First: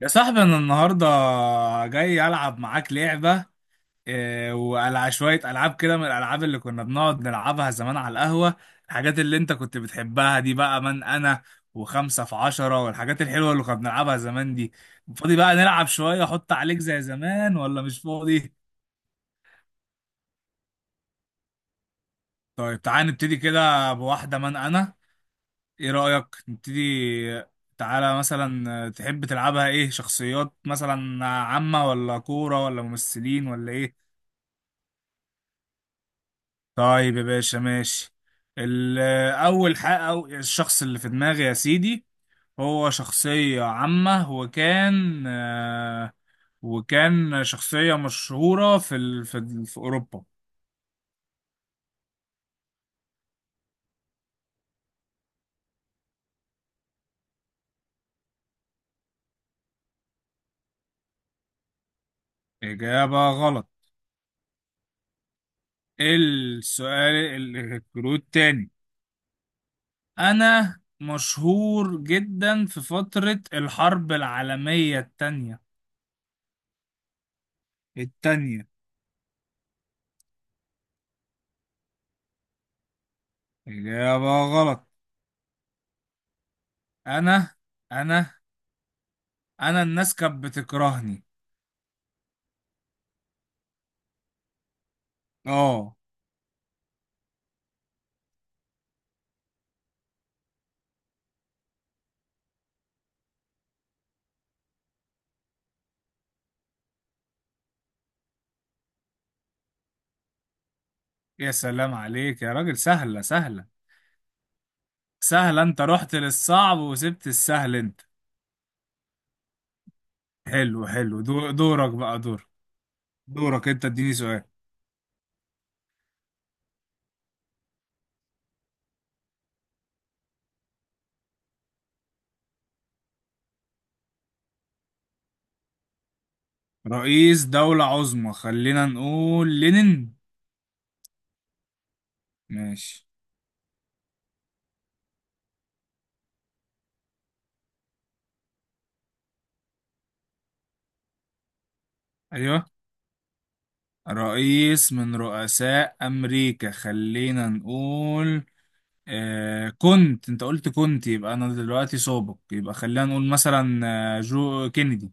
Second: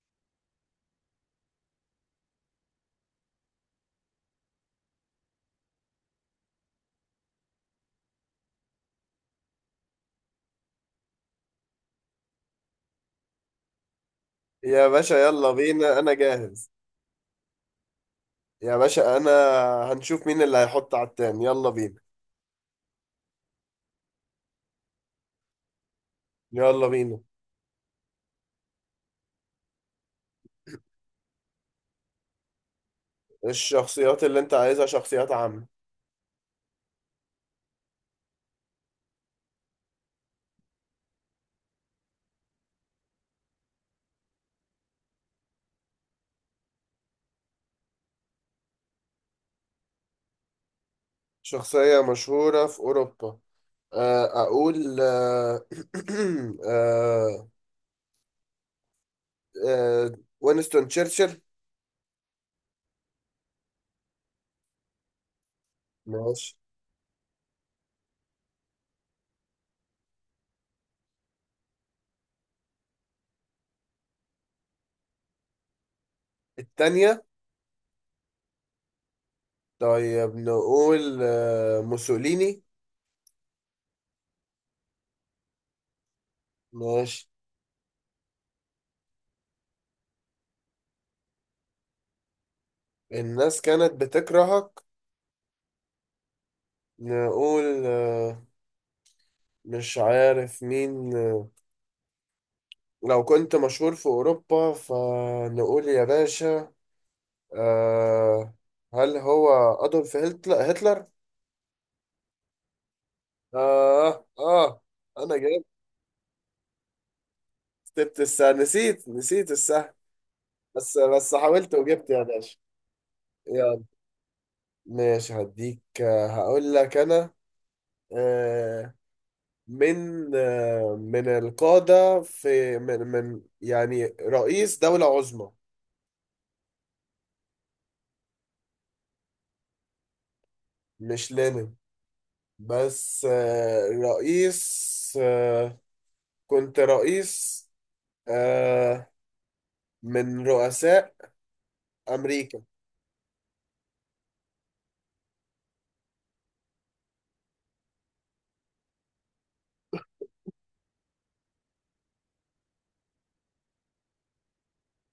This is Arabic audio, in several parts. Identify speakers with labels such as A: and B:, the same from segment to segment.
A: يا صاحبي انا النهارده جاي العب معاك لعبه والعب شويه العاب كده من الالعاب اللي كنا بنقعد نلعبها زمان على القهوه. الحاجات اللي انت كنت بتحبها دي بقى من انا وخمسة في عشرة والحاجات الحلوه اللي كنا بنلعبها زمان دي.
B: يا باشا
A: فاضي
B: يلا
A: بقى نلعب
B: بينا انا
A: شويه احط
B: جاهز.
A: عليك زي زمان ولا مش فاضي؟
B: يا باشا هنشوف مين اللي هيحط على التاني، يلا بينا
A: طيب تعالى نبتدي كده بواحده من انا. ايه رايك نبتدي؟
B: يلا بينا.
A: تعالى مثلا تحب تلعبها ايه، شخصيات مثلا عامه ولا كوره ولا ممثلين ولا ايه؟
B: الشخصيات اللي انت عايزها شخصيات عامة.
A: طيب يا باشا ماشي. ال- أول حق أو الشخص اللي في دماغي يا سيدي هو شخصية عامة، وكان وكان شخصية مشهورة في أوروبا.
B: شخصية مشهورة في اوروبا. آه، اقول آه، آه، آه، وينستون تشرشل.
A: إجابة غلط.
B: ماشي.
A: السؤال الكلود تاني. أنا مشهور جدا في فترة الحرب العالمية التانية.
B: التانية.
A: التانية.
B: طيب نقول موسوليني.
A: إجابة غلط.
B: ماشي.
A: أنا أنا أنا الناس كانت بتكرهني.
B: الناس كانت بتكرهك.
A: اه.
B: نقول مش عارف مين. لو كنت مشهور في أوروبا فنقول يا باشا. آه هل هو أدولف هتلر؟ هتلر؟
A: يا سلام عليك يا راجل، سهلة.
B: آه آه أنا
A: سهلة،
B: جبت.
A: انت رحت للصعب وسبت السهل انت.
B: جبت الساعة، نسيت الساعة.
A: حلو حلو،
B: بس حاولت
A: دورك
B: وجبت
A: بقى،
B: يا
A: دور
B: باشا.
A: دورك
B: يلا
A: انت، اديني سؤال.
B: ماشي، هديك هقول لك أنا آه من القادة، في من من يعني رئيس دولة عظمى.
A: رئيس دولة عظمى؟ خلينا نقول لينين.
B: مش لينين.
A: ماشي.
B: بس رئيس كنت رئيس، آه من رؤساء أمريكا.
A: ايوه، رئيس من رؤساء امريكا. خلينا نقول، آه، كنت انت قلت كنت، يبقى انا دلوقتي سابق، يبقى خلينا نقول مثلا جو كينيدي.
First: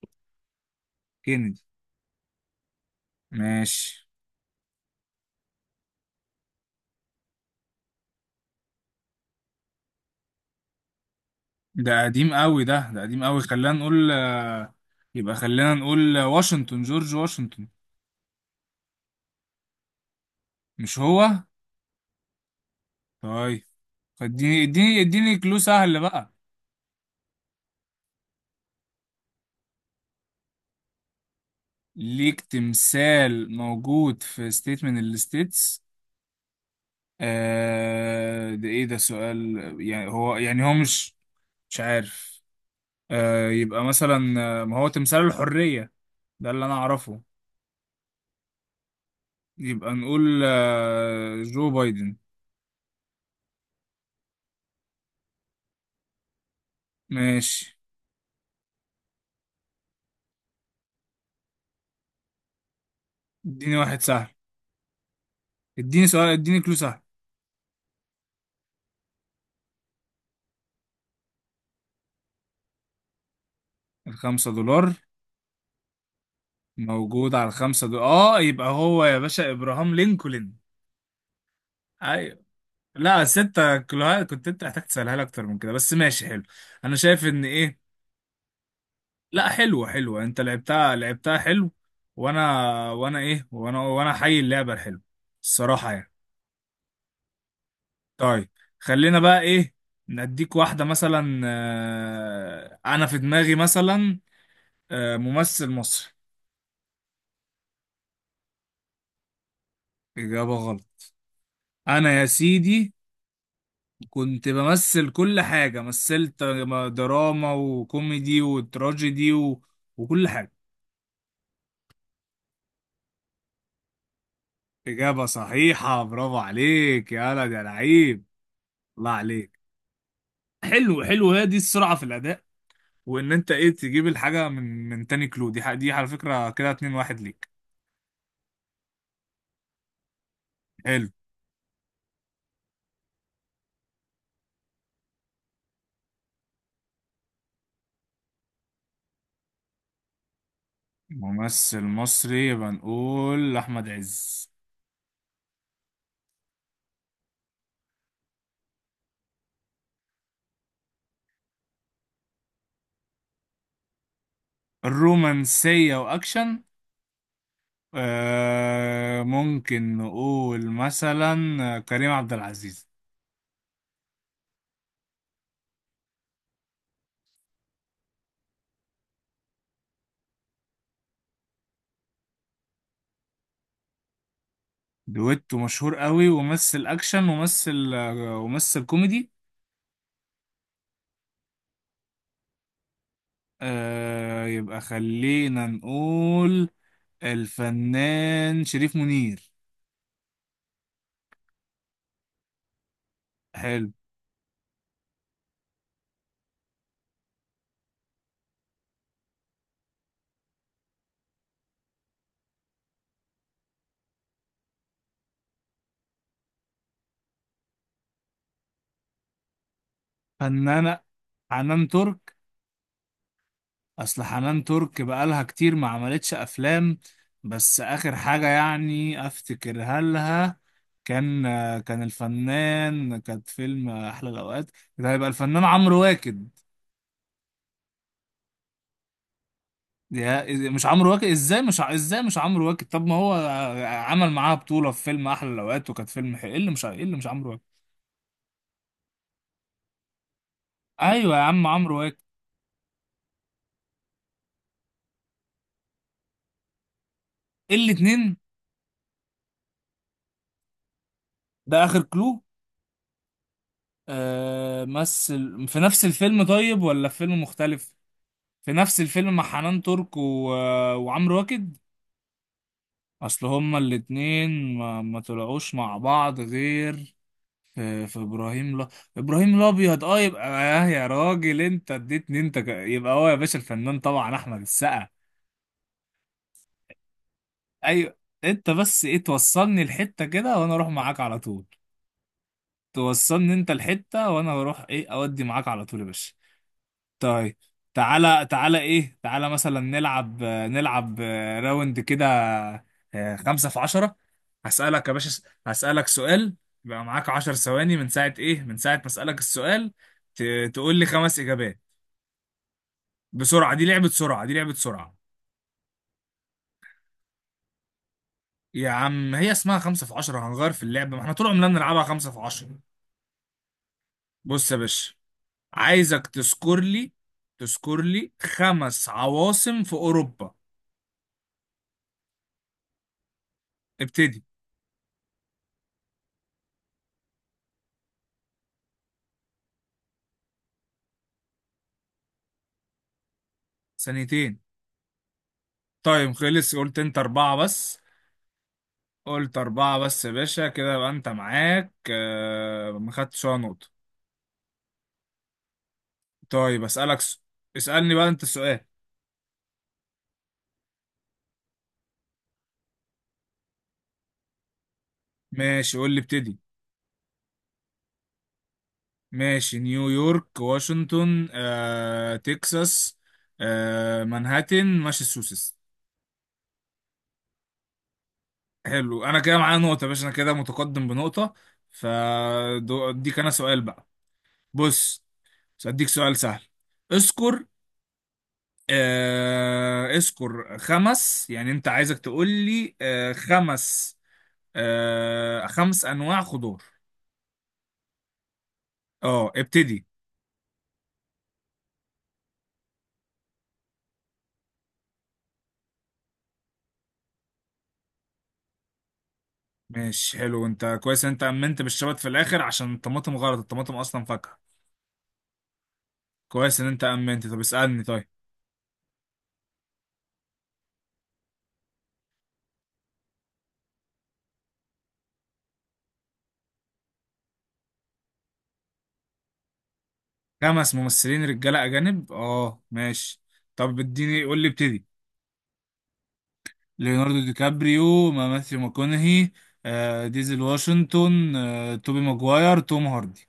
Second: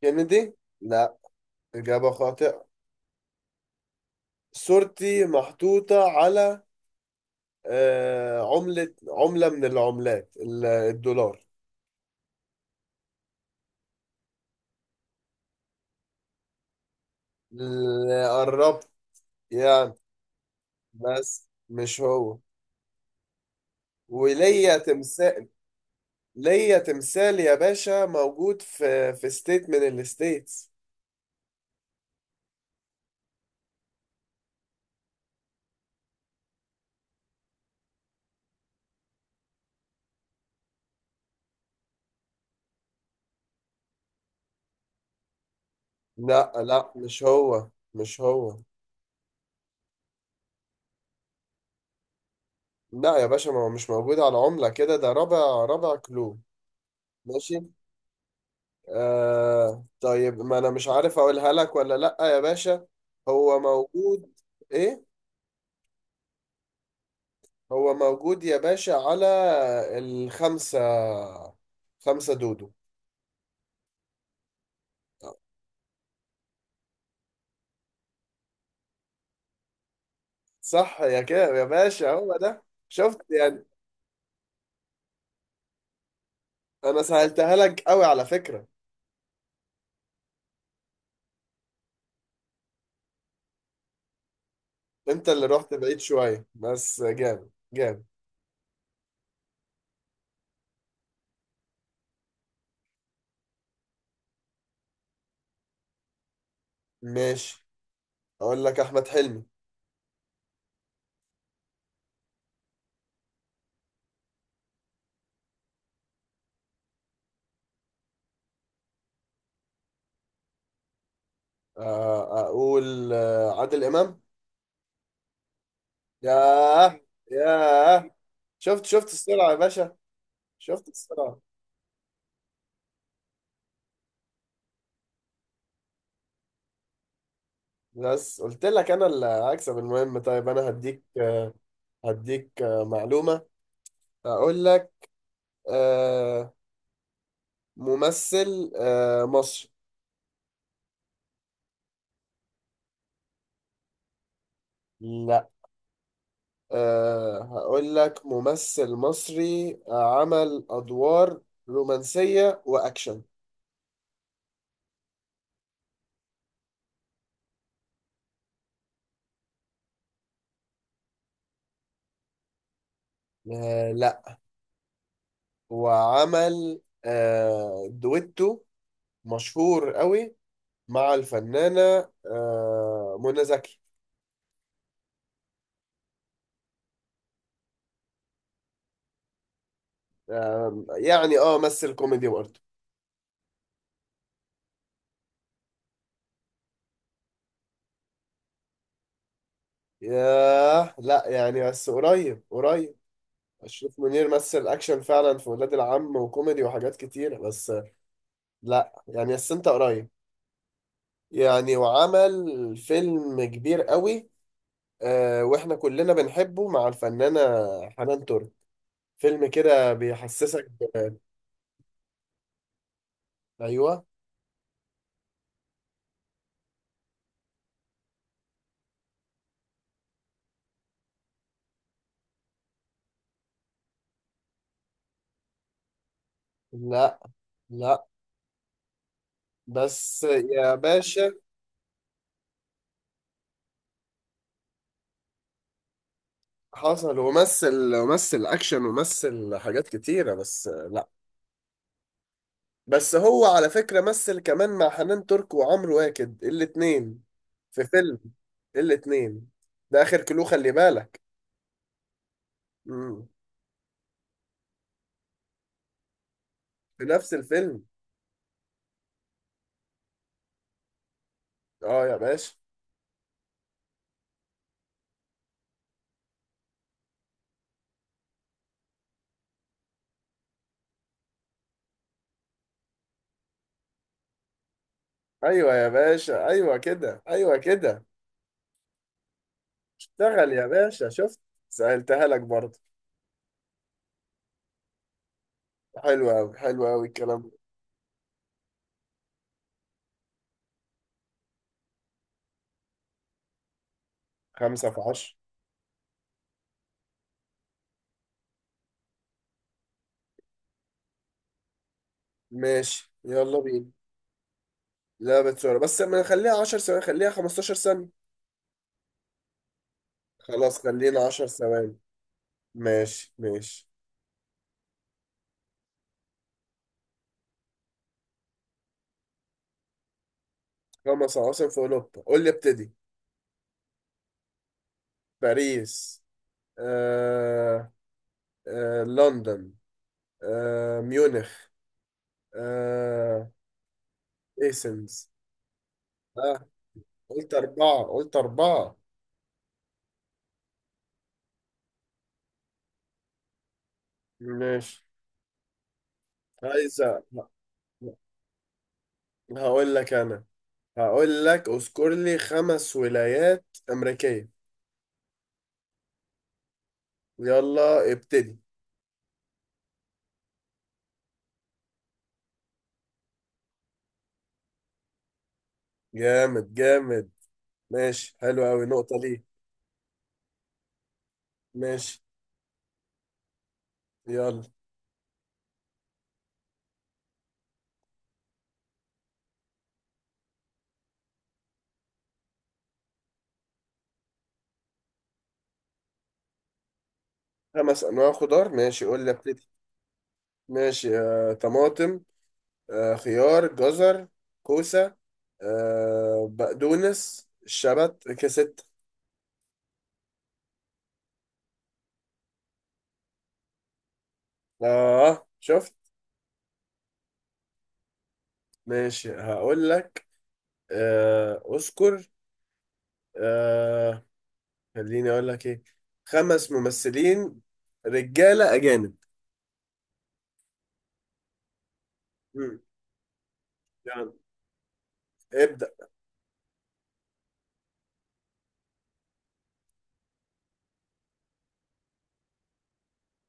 B: كينيدي لا،
A: كينيدي.
B: إجابة خاطئة.
A: ماشي.
B: صورتي محطوطة على عملة، من العملات الدولار.
A: ده قديم قوي، ده قديم قوي. خلينا نقول يبقى خلينا نقول، واشنطن، جورج واشنطن.
B: اللي قربت يعني،
A: مش هو؟
B: بس مش هو.
A: طيب. اديني
B: وليا
A: اديني اديني
B: تمثال.
A: كلو سهل بقى.
B: ليا تمثال يا باشا، موجود في ستيت من الستيتس.
A: ليك تمثال موجود في ستيت من الستيتس؟ آه، ده ايه ده سؤال؟ يعني هو، يعني هو مش، مش عارف. آه، يبقى مثلا ما هو تمثال الحرية؟ ده
B: لا
A: اللي انا
B: لا،
A: اعرفه.
B: مش هو مش هو.
A: يبقى نقول آه، جو بايدن.
B: لا يا باشا، ما هو مش موجود على عملة كده، ده رابع، رابع كلو. ماشي.
A: ماشي.
B: طيب ما انا مش عارف اقولها لك ولا لا يا باشا. هو
A: اديني واحد سهل،
B: موجود. ايه،
A: اديني سؤال، اديني كلو سهل.
B: هو موجود يا باشا على الخمسة، خمسة دودو.
A: الخمسة دولار؟ موجود على الخمسة دولار. اه، يبقى هو يا باشا ابراهام لينكولن.
B: صح يا كده يا باشا، هو
A: ايوه.
B: ده. شفت
A: لا،
B: يعني.
A: ستة كلوهات كنت انت محتاج تسألها لي، اكتر من كده، بس ماشي حلو. انا
B: انا
A: شايف ان
B: سهلتها
A: ايه،
B: لك قوي على فكرة.
A: لا حلوة حلوة، انت لعبتها لعبتها حلو. وانا وانا ايه وانا وانا حي اللعبة الحلوة،
B: انت اللي رحت
A: الصراحة
B: بعيد
A: يعني.
B: شوية، بس جامد جامد.
A: طيب، خلينا بقى ايه، نديك واحدة مثلا، انا في دماغي مثلا ممثل مصري.
B: ماشي. اقول لك احمد حلمي.
A: اجابة غلط. انا يا سيدي كنت بمثل كل حاجة، مثلت دراما وكوميدي وتراجيدي و... وكل حاجة.
B: اقول عادل امام.
A: إجابة صحيحة، برافو
B: ياه
A: عليك يا ولد يا
B: ياه،
A: لعيب.
B: شفت شفت
A: الله
B: السرعة يا
A: عليك.
B: باشا. شفت
A: حلو حلو،
B: الصراحة.
A: هي دي السرعة في الأداء. وإن أنت إيه، تجيب الحاجة من تاني كلو دي، دي على فكرة كده 2-1 ليك.
B: بس قلت لك انا اللي هكسب. المهم، طيب انا هديك
A: حلو.
B: معلومة. اقول لك آه، ممثل مصري.
A: ممثل مصري، يبقى نقول أحمد عز.
B: لا. هقول لك ممثل مصري عمل ادوار رومانسية واكشن.
A: الرومانسية وأكشن؟ آه، ممكن نقول مثلا كريم عبد العزيز.
B: لا. وعمل دويتو مشهور قوي مع الفنانة منى زكي.
A: دويتو مشهور قوي وممثل اكشن وممثل وممثل كوميدي.
B: يعني اه مثل كوميدي برضه.
A: آه، يبقى خلينا نقول الفنان شريف منير.
B: ياه لا، يعني بس قريب قريب.
A: حلو.
B: أشرف منير مثل أكشن فعلا في ولاد العم، وكوميدي وحاجات كتير، بس لا يعني، بس أنت قريب يعني. وعمل فيلم كبير قوي، وإحنا كلنا بنحبه، مع الفنانة حنان ترك. فيلم كده بيحسسك
A: فنانة.
B: ب-
A: حنان ترك.
B: أيوه.
A: اصل حنان ترك بقالها كتير ما عملتش افلام، بس اخر حاجة يعني افتكرها لها كان، آه، كان الفنان كانت فيلم احلى الاوقات. ده هيبقى الفنان عمرو واكد.
B: لا لا، بس يا
A: مش عمرو واكد؟
B: باشا
A: ازاي مش ازاي مش عمرو واكد؟ طب ما هو عمل معاها بطولة في فيلم احلى الاوقات وكانت فيلم حلو. ايه اللي مش ايه اللي
B: حصل
A: مش عمرو واكد؟
B: ومثل، أكشن ومثل حاجات كتيرة، بس.
A: ايوه يا عم، عمرو واكد.
B: بس هو على فكرة مثل كمان مع حنان ترك وعمرو واكد الاتنين، في فيلم
A: الاتنين.
B: الاتنين. ده آخر كلو، خلي بالك.
A: ده اخر كلو.
B: مم.
A: آه، مثل في نفس الفيلم، طيب،
B: في
A: ولا في
B: نفس
A: فيلم
B: الفيلم.
A: مختلف؟ في نفس الفيلم مع حنان ترك و... وعمرو واكد.
B: اه يا باشا.
A: اصل هما الاتنين ما... ما طلعوش مع بعض غير في، في ابراهيم، لا، ابراهيم الابيض. اه، يبقى آه، يا راجل انت اديتني، انت يبقى هو يا باشا الفنان طبعا احمد السقا.
B: ايوه يا باشا، ايوه كده ايوه كده.
A: ايوه. انت بس ايه، توصلني الحته
B: اشتغل
A: كده
B: يا
A: وانا اروح
B: باشا،
A: معاك على
B: شفت.
A: طول.
B: سألتها لك برضه.
A: توصلني انت الحته وانا اروح ايه، اودي معاك على طول يا
B: حلو
A: باشا.
B: قوي حلو قوي الكلام ده.
A: طيب. تعالى مثلا نلعب راوند كده، خمسة في عشرة.
B: خمسة في
A: هسألك يا
B: عشرة.
A: باشا، هسألك سؤال، يبقى معاك عشر ثواني من ساعة ايه، من ساعة ما أسألك السؤال ت... تقول لي خمس إجابات
B: ماشي، يلا
A: بسرعة. دي
B: بينا.
A: لعبة سرعة، دي لعبة سرعة.
B: لعبة صورة، بس ما نخليها 10 ثواني، خليها 15 ثانية.
A: يا عم هي اسمها خمسة في عشرة، هنغير
B: خلاص،
A: في اللعبة؟ ما
B: خلينا
A: احنا
B: 10
A: طول عمرنا
B: ثواني.
A: بنلعبها خمسة في عشرة.
B: ماشي ماشي.
A: بص يا باشا، عايزك تذكر لي، تذكر لي خمس عواصم في أوروبا.
B: خمس عواصم في أوروبا، قول لي ابتدي.
A: ابتدي.
B: باريس. آه لندن. ميونخ. آه
A: ثانيتين.
B: ايسنز.
A: طيب
B: آه
A: خلص، قلت انت
B: قلت
A: اربعة بس.
B: أربعة، قلت أربعة.
A: قلت اربعة بس يا باشا، كده بقى انت معاك آه، ما خدتش ولا نقطة.
B: ماشي.
A: طيب اسألك
B: عايزة.
A: اسألني بقى انت السؤال.
B: هقول لك أنا، هقول لك اذكر لي خمس ولايات أمريكية.
A: ماشي قول لي ابتدي.
B: يلا ابتدي.
A: ماشي. نيويورك، واشنطن، آه، تكساس، آه، مانهاتن، ماساتشوستس.
B: جامد جامد. ماشي حلو أوي، نقطة
A: حلو، انا
B: ليه.
A: كده معايا نقطة يا باشا، انا كده متقدم بنقطة.
B: ماشي
A: فاديك انا سؤال بقى.
B: يلا.
A: بص، بس اديك سؤال سهل. اذكر، آه اذكر خمس، يعني انت عايزك تقول لي آه خمس، آه خمس انواع خضار.
B: خمس أنواع خضار. ماشي قول لي
A: اه
B: ابتدي.
A: ابتدي.
B: ماشي طماطم، خيار، جزر، كوسة، بقدونس، شبت، كست.
A: ماشي حلو. انت كويس ان انت امنت بالشبت في الاخر، عشان الطماطم غلط، الطماطم اصلا فاكهة.
B: اه شفت.
A: كويس ان انت امنت. طب اسألني طيب.
B: ماشي، هقول لك اذكر آه خليني اقول لك ايه. خمس ممثلين رجالة اجانب.
A: خمس ممثلين رجالة اجانب،
B: مم.
A: اه ماشي. طب
B: يلا
A: اديني، قول لي ابتدي.
B: ابدأ.
A: ليوناردو دي كابريو، ماثيو ماكونهي، آه، ديزل واشنطن، آه، توبي ماجواير، توم هاردي.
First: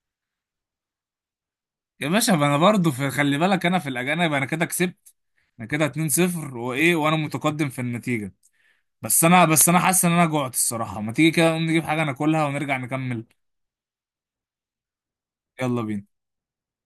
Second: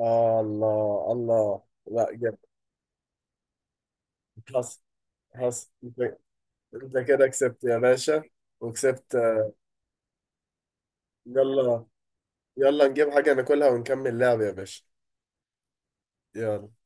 B: الله الله، لا
A: يا باشا
B: جامد.
A: ما انا برضه في، خلي بالك انا في الاجانب، انا كده
B: حصل
A: كسبت. انا
B: حصل
A: كده
B: انت.
A: 2-0 وايه،
B: أنت
A: وانا
B: كده كسبت
A: متقدم
B: يا
A: في
B: باشا،
A: النتيجه.
B: وكسبت
A: بس انا، بس انا حاسس ان انا جوعت الصراحه، ما تيجي كده نقوم نجيب
B: يلا.
A: حاجه ناكلها ونرجع
B: يلا نجيب
A: نكمل؟
B: حاجة ناكلها ونكمل لعب يا باشا.
A: يلا بينا.
B: يلا.